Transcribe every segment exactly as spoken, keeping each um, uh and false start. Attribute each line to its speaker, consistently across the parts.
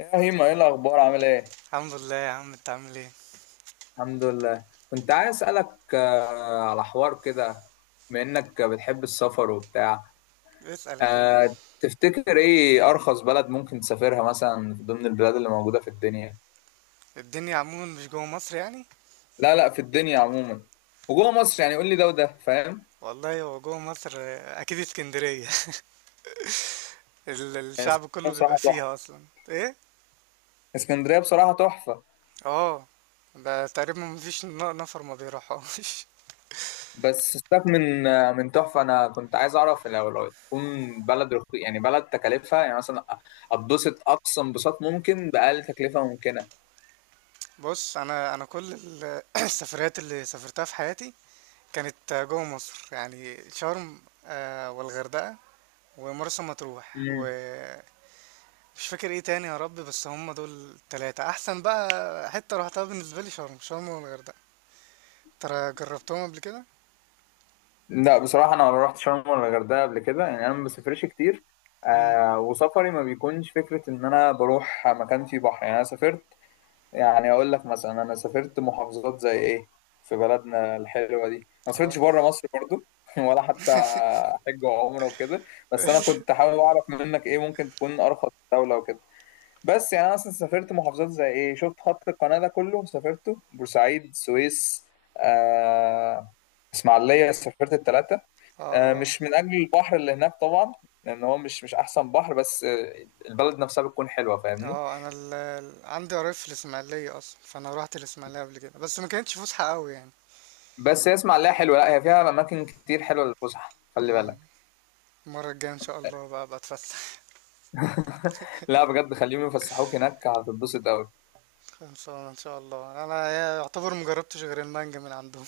Speaker 1: يا هيما، ايه الاخبار؟ عامل ايه؟
Speaker 2: الحمد لله يا عم، انت عامل ايه؟
Speaker 1: الحمد لله. كنت عايز أسألك آه، على حوار كده، بما إنك بتحب السفر وبتاع.
Speaker 2: اسأل يا اخويا.
Speaker 1: آه، تفتكر إيه أرخص بلد ممكن تسافرها مثلا ضمن البلاد اللي موجودة في الدنيا؟
Speaker 2: الدنيا عموما مش جوه مصر يعني؟
Speaker 1: لا، لا، في الدنيا عموما، وجوه مصر يعني قول لي ده وده، فاهم؟
Speaker 2: والله هو جوه مصر، آه، اكيد اسكندرية. ال-
Speaker 1: آه، اسكندريه
Speaker 2: الشعب كله بيبقى
Speaker 1: بصراحه
Speaker 2: فيها
Speaker 1: تحفه.
Speaker 2: اصلا، ايه؟
Speaker 1: اسكندريه بصراحه تحفه.
Speaker 2: اه. ده تقريبا مفيش ن- نفر ما بيروحهاش.
Speaker 1: بس سيبك من آه، من تحفه، انا كنت عايز اعرف لو لو تكون بلد رخي، يعني بلد تكلفها، يعني مثلا اتبسط اقصى انبساط ممكن باقل تكلفه ممكنه.
Speaker 2: بص، انا انا كل ال- السفريات اللي سافرتها في حياتي كانت جوه مصر، يعني شرم، آه، والغردقة، ومرسى مطروح،
Speaker 1: مم.
Speaker 2: ومش فاكر ايه تاني يا رب. بس هم دول التلاتة احسن بقى. حتة روحتها بالنسبة لي شرم شرم والغردقة. ترى جربتهم قبل كده؟
Speaker 1: لا، بصراحة أنا ما رحت شرم ولا الغردقة قبل كده، يعني أنا ما بسافرش كتير.
Speaker 2: امم.
Speaker 1: آه وسفري ما بيكونش فكرة إن أنا بروح مكان فيه بحر، يعني أنا سافرت. يعني أقول لك مثلا أنا سافرت محافظات زي إيه، في بلدنا الحلوة دي، ما
Speaker 2: اه،
Speaker 1: سافرتش بره مصر برضو. ولا حتى حج وعمرة وكده. بس أنا كنت حابب أعرف منك، إيه ممكن تكون أرخص دولة وكده. بس يعني انا اصلا سافرت محافظات زي ايه، شفت خط القناة ده كله سافرته، بورسعيد، السويس، آه اسماعيلية، سافرت التلاتة.
Speaker 2: اه،
Speaker 1: آه
Speaker 2: اه،
Speaker 1: مش من اجل البحر اللي هناك طبعا، لان هو مش مش احسن بحر، بس آه، البلد نفسها بتكون حلوة، فاهمني.
Speaker 2: اه. انا ال... ال- عندي قرايب في الاسماعيليه اصلا، فانا روحت الاسماعيليه قبل كده، بس ما كانتش فسحه قوي يعني.
Speaker 1: بس هي اسماعيلية حلوة، لا هي فيها اماكن كتير حلوة للفسح، خلي
Speaker 2: امم.
Speaker 1: بالك.
Speaker 2: المره الجايه ان شاء الله بقى بتفسح.
Speaker 1: لا بجد، خليهم يفسحوك هناك هتتبسط قوي.
Speaker 2: خلصانه ان شاء الله. انا يعتبر مجربتش غير المانجا من عندهم.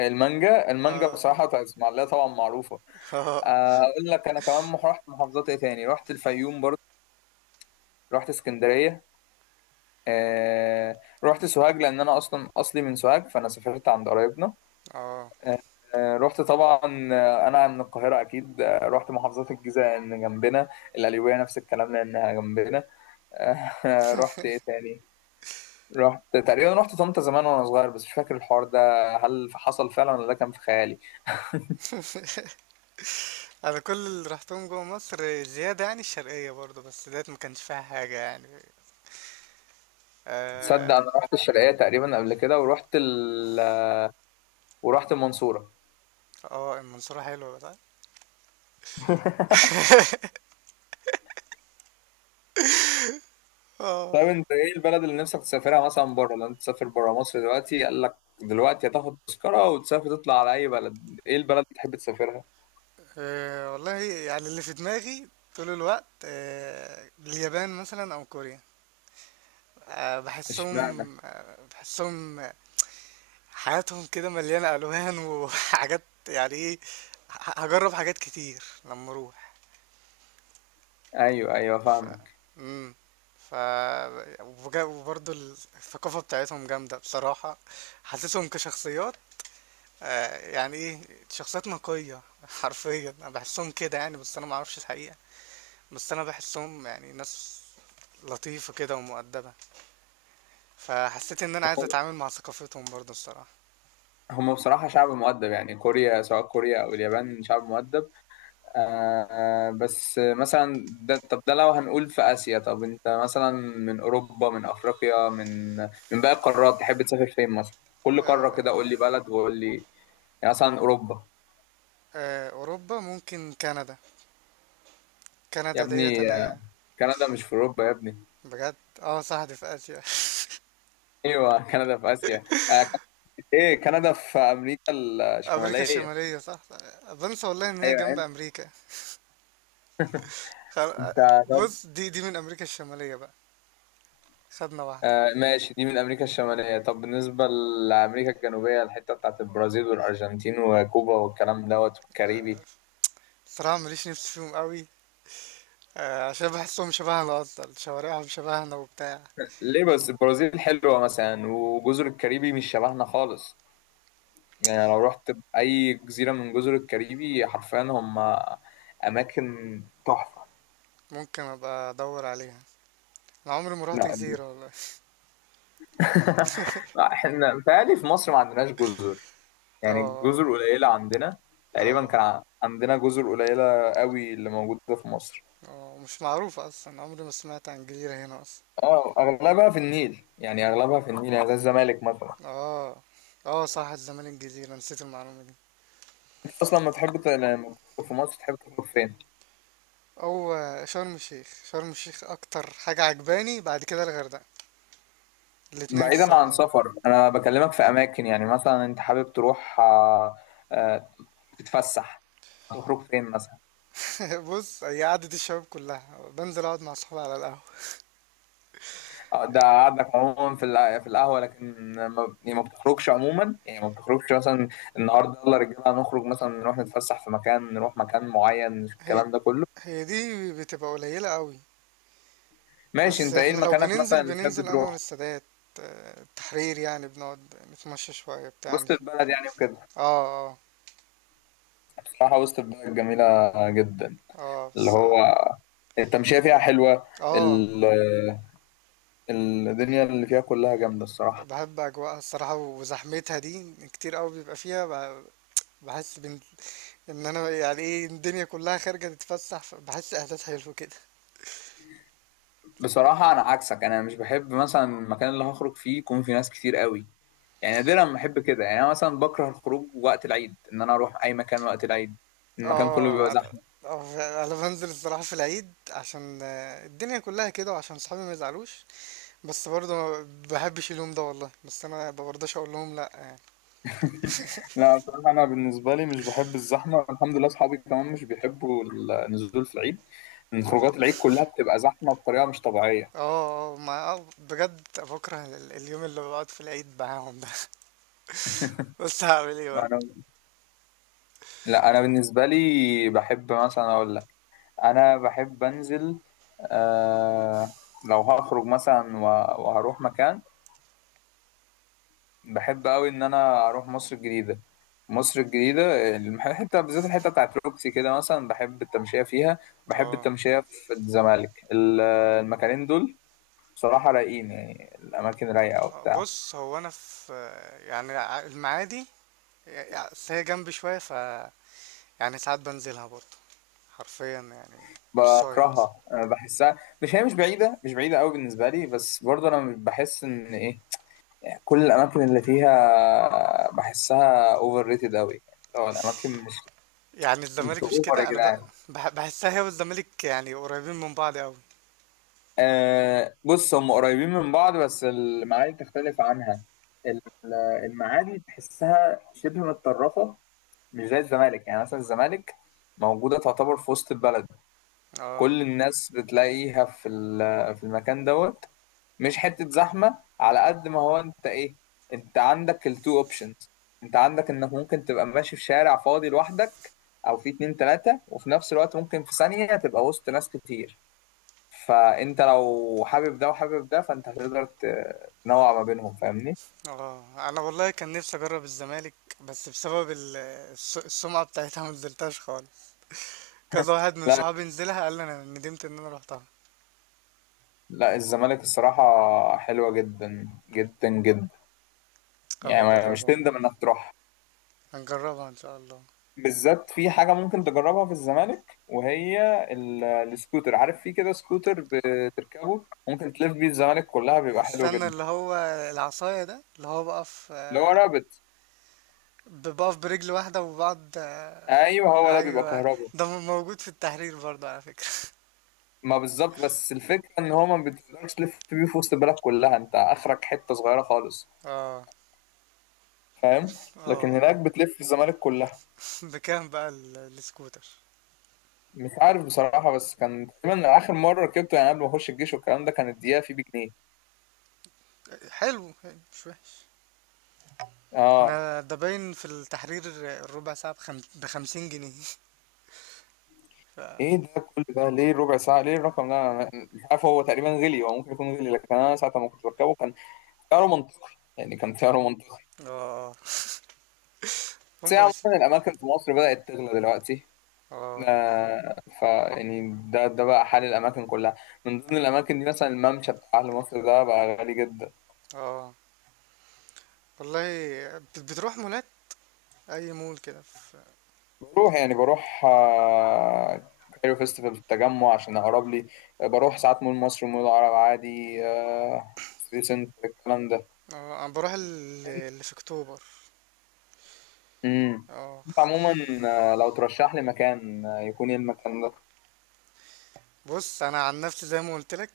Speaker 1: المانجا، المانجا
Speaker 2: اه.
Speaker 1: بصراحة بتاعت اسماعيلية طبعا معروفة.
Speaker 2: اه.
Speaker 1: آه، اقول لك انا كمان مح- رحت محافظات ايه تاني، رحت الفيوم برضه، رحت اسكندرية. آه رحت سوهاج، لأن أنا أصلا أصلي من سوهاج، فأنا سافرت عند قرايبنا.
Speaker 2: اه.
Speaker 1: آه رحت طبعا. آه، أنا من القاهرة أكيد. آه رحت محافظات الجيزة لأن جنبنا، القليوبية نفس الكلام لأنها جنبنا. آه رحت إيه تاني؟ رحت تقريبا، رحت طنطا زمان وأنا صغير، بس مش فاكر الحوار ده، هل حصل فعلا ولا ده كان في خيالي؟
Speaker 2: انا كل اللي رحتهم جوه مصر زياده، يعني الشرقيه برضه، بس ديت ما كانش فيها حاجه يعني.
Speaker 1: تصدق
Speaker 2: اه.
Speaker 1: أنا رحت الشرقية تقريبا قبل كده، ورحت ال... ورحت المنصورة.
Speaker 2: آه، المنصوره حلوه بقى. اه.
Speaker 1: طيب، انت ايه البلد اللي نفسك تسافرها مثلا بره؟ لو انت تسافر بره مصر دلوقتي، قال لك دلوقتي هتاخد تذكرة وتسافر تطلع على اي بلد، ايه البلد اللي تحب تسافرها؟
Speaker 2: أه والله يعني اللي في دماغي طول الوقت، أه اليابان مثلا او كوريا. أه
Speaker 1: اشمعنى؟
Speaker 2: بحسهم أه بحسهم آه، حياتهم كده مليانة الوان وحاجات، يعني ايه، ه- هجرب حاجات كتير لما اروح.
Speaker 1: ايوه، ايوه،
Speaker 2: ف
Speaker 1: فاهمك.
Speaker 2: مم. ف وبجا- وبرضه الثقافة بتاعتهم جامدة بصراحة، حاسسهم كشخصيات، آه، يعني ايه، شخصيات نقية. حرفيا انا بحسهم كده يعني، بس انا معرفش الحقيقة، بس انا بحسهم يعني ناس لطيفة كده ومؤدبة، فحسيت ان انا عايز
Speaker 1: هم
Speaker 2: اتعامل مع ثقافتهم برضو الصراحة.
Speaker 1: هم بصراحة شعب مؤدب، يعني كوريا، سواء كوريا او اليابان شعب مؤدب. آه بس مثلا ده، طب ده لو هنقول في اسيا، طب انت مثلا من اوروبا، من افريقيا، من من باقي القارات تحب تسافر فين مثلا؟ كل
Speaker 2: آه،
Speaker 1: قارة كده، قول لي بلد وقول لي، يعني مثلا اوروبا.
Speaker 2: آه، اوروبا ممكن كندا.
Speaker 1: يا
Speaker 2: كندا ديت
Speaker 1: ابني،
Speaker 2: انا.
Speaker 1: كندا مش في اوروبا يا ابني.
Speaker 2: بجد. اه، صح، دي في اسيا.
Speaker 1: ايوه، كندا في اسيا؟ آه كانت، ايه، كندا في امريكا
Speaker 2: امريكا
Speaker 1: الشماليه.
Speaker 2: الشمالية صح. بنسى والله ان هي
Speaker 1: ايوه،
Speaker 2: جنب
Speaker 1: انت،
Speaker 2: امريكا. خل...
Speaker 1: انت،
Speaker 2: آه،
Speaker 1: طب.
Speaker 2: بص، دي دي من امريكا الشمالية بقى. خدنا واحدة.
Speaker 1: آه ماشي، دي من امريكا الشماليه. طب بالنسبه لامريكا الجنوبيه، الحته بتاعت البرازيل والارجنتين وكوبا والكلام دوت والكاريبي.
Speaker 2: صراحة ماليش نفس فيهم قوي، آه، عشان بحسهم شبهنا، اصلا شوارعهم شبهنا وبتاع.
Speaker 1: ليه؟ بس البرازيل حلوه مثلا، وجزر الكاريبي مش شبهنا خالص. يعني لو رحت اي جزيره من جزر الكاريبي، حرفيا هم اماكن تحفه.
Speaker 2: ممكن ابقى ادور عليها. انا عمري ما رحت
Speaker 1: لا.
Speaker 2: جزيرة والله.
Speaker 1: لا، احنا بيتهيألي في مصر ما عندناش جزر،
Speaker 2: اه.
Speaker 1: يعني
Speaker 2: آه.
Speaker 1: الجزر قليلة عندنا. تقريبا
Speaker 2: اه،
Speaker 1: كان ع- عندنا جزر قليلة قوي اللي موجودة في مصر.
Speaker 2: اه، مش معروفة اصلا، عمري ما سمعت عن جزيرة هنا اصلا.
Speaker 1: اه، اغلبها في النيل، يعني اغلبها في النيل، يعني زي الزمالك مثلا.
Speaker 2: اه. اه، صح، الزمالك الجزيرة، نسيت المعلومة دي.
Speaker 1: انت اصلا لما تحب ت- لما تخرج في مصر تحب تخرج فين؟
Speaker 2: او آه، شرم الشيخ، شرم الشيخ اكتر حاجة عجباني، بعد كده الغردقة، الاتنين
Speaker 1: بعيدا عن
Speaker 2: الصراحة.
Speaker 1: سفر، انا بكلمك في اماكن، يعني مثلا انت حابب تروح آه، آه، تتفسح، تخرج فين مثلا؟
Speaker 2: بص، هي قعدة الشباب كلها بنزل اقعد مع صحابي على القهوة.
Speaker 1: آه، ده قعدك عموما في الع- في القهوه، لكن ما يعني ما بتخرجش عموما، يعني ما بتخرجش مثلا النهارده يلا رجاله هنخرج مثلا، نروح نتفسح في مكان، نروح مكان معين
Speaker 2: هي
Speaker 1: الكلام ده كله.
Speaker 2: هي دي بتبقى قليلة قوي.
Speaker 1: ماشي،
Speaker 2: بس
Speaker 1: انت ايه
Speaker 2: احنا لو
Speaker 1: مكانك مثلا
Speaker 2: بننزل
Speaker 1: اللي تحب
Speaker 2: بننزل انور
Speaker 1: تروح؟
Speaker 2: السادات، آه، التحرير، يعني بنقعد نتمشى شوية بتاع.
Speaker 1: وسط البلد يعني وكده.
Speaker 2: اه. اه.
Speaker 1: بصراحه وسط البلد جميله جدا،
Speaker 2: اه
Speaker 1: اللي
Speaker 2: بس.
Speaker 1: هو
Speaker 2: اه.
Speaker 1: التمشيه فيها حلوه.
Speaker 2: آه.
Speaker 1: ال- الدنيا اللي فيها كلها جامده الصراحه.
Speaker 2: بحب أجواءها الصراحة، وزحمتها دي كتير قوي بيبقى فيها، ب- بحس بن... إن أنا يعني إيه الدنيا كلها خارجة تتفسح، بحس إحساس حلو كده.
Speaker 1: بصراحه انا عكسك، انا مش بحب مثلا المكان اللي هخرج فيه يكون فيه ناس كتير قوي، يعني نادرا ما احب كده، يعني انا مثلا بكره الخروج وقت العيد، ان انا اروح اي مكان وقت العيد المكان كله بيبقى
Speaker 2: اه أنا.
Speaker 1: زحمه.
Speaker 2: آه، أنا بنزل الصراحة في العيد عشان آه، الدنيا كلها كده، وعشان صحابي ما يزعلوش، بس برضه ما بحبش اليوم ده والله، بس أنا ما برضاش أقول لهم لأ يعني.
Speaker 1: لا، بصراحة أنا بالنسبة لي مش بحب الزحمة، الحمد لله أصحابي كمان مش بيحبوا النزول في العيد، لأن
Speaker 2: طب.
Speaker 1: خروجات العيد كلها بتبقى زحمة بطريقة مش طبيعية.
Speaker 2: اه، اه، ما آه، بجد بكره ال- اليوم اللي بقعد في العيد معاهم ده. بس هعمل ايه بقى؟
Speaker 1: أنا... لا، انا بالنسبه لي بحب، مثلا اقول لك، انا بحب انزل. آه... لو هخرج مثلا و- وهروح مكان، بحب قوي ان انا اروح مصر الجديده. مصر الجديده الحته بالذات، الحته بتاعت روكسي كده مثلا بحب التمشيه فيها. بحب
Speaker 2: اه.
Speaker 1: التمشيه في الزمالك، ال- المكانين دول بصراحه رايقين، يعني الاماكن رايقه
Speaker 2: آه،
Speaker 1: وبتاع.
Speaker 2: بص، هو انا في، يعني ع- المعادي، يعني أصل هي جنبي شويه، ف يعني ساعات بنزلها برضه، حرفيا يعني نصاية مثلا،
Speaker 1: بكرهها أنا، بحسها، مش، هي مش بعيده، مش بعيده قوي بالنسبه لي، بس برضه انا مش بحس ان ايه، كل الاماكن اللي فيها بحسها اوفر ريتد قوي، يعني لو الاماكن مش،
Speaker 2: يعني الزمالك
Speaker 1: انتوا
Speaker 2: مش
Speaker 1: اوفر يا
Speaker 2: كده، انا ب...
Speaker 1: جدعان.
Speaker 2: بح- بحسها هي والزمالك يعني قريبين من بعض قوي.
Speaker 1: آه بص هم قريبين من بعض، بس المعادي تختلف عنها. ال- المعادي تحسها شبه متطرفة، مش زي الزمالك، يعني مثلا الزمالك موجودة تعتبر في وسط البلد.
Speaker 2: اه.
Speaker 1: كل الناس بتلاقيها في ال- في المكان دوت، مش حتة زحمة على قد ما هو، انت ايه، انت عندك التو اوبشنز، انت عندك انك ممكن تبقى ماشي في شارع فاضي لوحدك، او في اتنين تلاتة، وفي نفس الوقت ممكن في ثانية تبقى وسط ناس كتير. فانت لو حابب ده وحابب ده، فانت هتقدر ت- تنوع ما بينهم، فاهمني.
Speaker 2: اه، انا والله كان نفسي اجرب الزمالك، بس بسبب ال- الس- السمعه بتاعتها ما نزلتهاش خالص، كذا واحد من
Speaker 1: لا،
Speaker 2: صحابي نزلها قال لي انا ندمت ان انا روحتها.
Speaker 1: لا، الزمالك الصراحة حلوة جدا جدا جدا،
Speaker 2: هبقى
Speaker 1: يعني ما- مش
Speaker 2: اجربها،
Speaker 1: تندم انك تروح.
Speaker 2: هنجربها ان شاء الله.
Speaker 1: بالذات في حاجة ممكن تجربها في الزمالك، وهي ال- السكوتر، عارف، في كده سكوتر بتركبه ممكن تلف بيه الزمالك كلها، بيبقى حلو
Speaker 2: استنى،
Speaker 1: جدا.
Speaker 2: اللي هو العصاية ده، اللي هو بقف
Speaker 1: اللي هو
Speaker 2: آه،
Speaker 1: رابط.
Speaker 2: بقف برجل واحدة وبعض، آه،
Speaker 1: ايوه، هو ده بيبقى
Speaker 2: أيوة،
Speaker 1: كهربا.
Speaker 2: ده م- موجود في التحرير برضه على فكرة.
Speaker 1: ما بالظبط، بس الفكرة ان هو ما بتقدرش تلف بيه في وسط البلد كلها، انت اخرك حتة صغيرة خالص،
Speaker 2: اه.
Speaker 1: فاهم؟ لكن
Speaker 2: اه،
Speaker 1: هناك بتلف الزمالك كلها.
Speaker 2: بكام بقى ال- السكوتر؟
Speaker 1: مش عارف بصراحة، بس كان تقريبا آخر مرة ركبته يعني قبل ما أخش الجيش والكلام ده، كانت دقيقة فيه بجنيه.
Speaker 2: حلو، حلو، مش وحش.
Speaker 1: اه.
Speaker 2: احنا ده باين في التحرير، الربع ساعة بخم... بخمسين جنيه. ف...
Speaker 1: ايه ده؟ كل ده ليه ربع ساعة؟ ليه الرقم ده؟ أنا مش عارف، هو تقريبا غلي، هو ممكن يكون غلي، لكن أنا ساعة ما كنت بركبه كان سعره منطقي، يعني كان سعره منطقي.
Speaker 2: اه،
Speaker 1: بس هي
Speaker 2: هما بس.
Speaker 1: عموما الأماكن في مصر بدأت تغلى دلوقتي.
Speaker 2: اه،
Speaker 1: آه ف يعني ده ده بقى حال الأماكن كلها. من ضمن الأماكن دي مثلا الممشى بتاع أهل مصر ده بقى غالي جدا.
Speaker 2: اه والله. بت- بتروح مولات، اي مول كده في...
Speaker 1: بروح يعني بروح آه، كايرو فيستيفال في التجمع عشان اقرب لي. بروح ساعات مول مصر ومول العرب عادي، آه، سيتي سنتر الكلام ده.
Speaker 2: اه، انا بروح ال- اللي في اكتوبر.
Speaker 1: امم
Speaker 2: اه.
Speaker 1: انت عموما، آه، لو ترشح لي مكان آه، يكون ايه المكان ده؟
Speaker 2: بص انا عن نفسي زي ما قلت لك،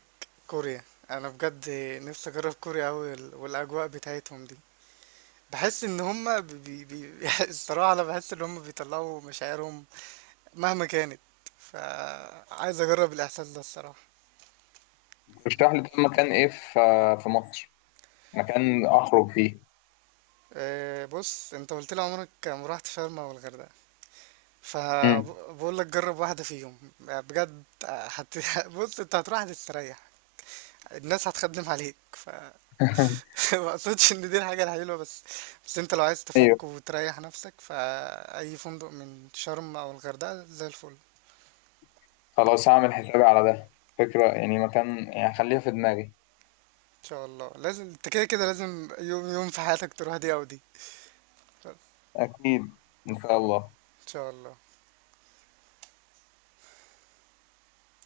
Speaker 2: كوريا. انا بجد نفسي اجرب كوريا قوي، والاجواء بتاعتهم دي بحس ان هم، بي بي الصراحه انا بحس ان هم بيطلعوا مشاعرهم مهما كانت، فعايز اجرب الاحساس ده الصراحه.
Speaker 1: ترشح لي، طب مكان ايه في آه، في مصر، مكان اخرج فيه.
Speaker 2: آه، بص، انت قلت لي عمرك ما رحت شرم او الغردقه،
Speaker 1: امم.
Speaker 2: فبقول لك جرب واحده فيهم بجد، هت... بص انت هتروح هتستريح، الناس هتخدم عليك. ما اقصدش ان دي الحاجة الحلوة بس، بس انت لو عايز
Speaker 1: ايوه،
Speaker 2: تفك وتريح نفسك فأي فندق من شرم او الغردقة زي الفل. ان
Speaker 1: خلاص هعمل حسابي على ده فكرة، يعني مكان، يعني خليها في دماغي.
Speaker 2: شاء الله لازم، انت كده كده لازم يوم يوم في حياتك تروح دي او دي. ان
Speaker 1: اكيد، ان شاء الله.
Speaker 2: شاء الله.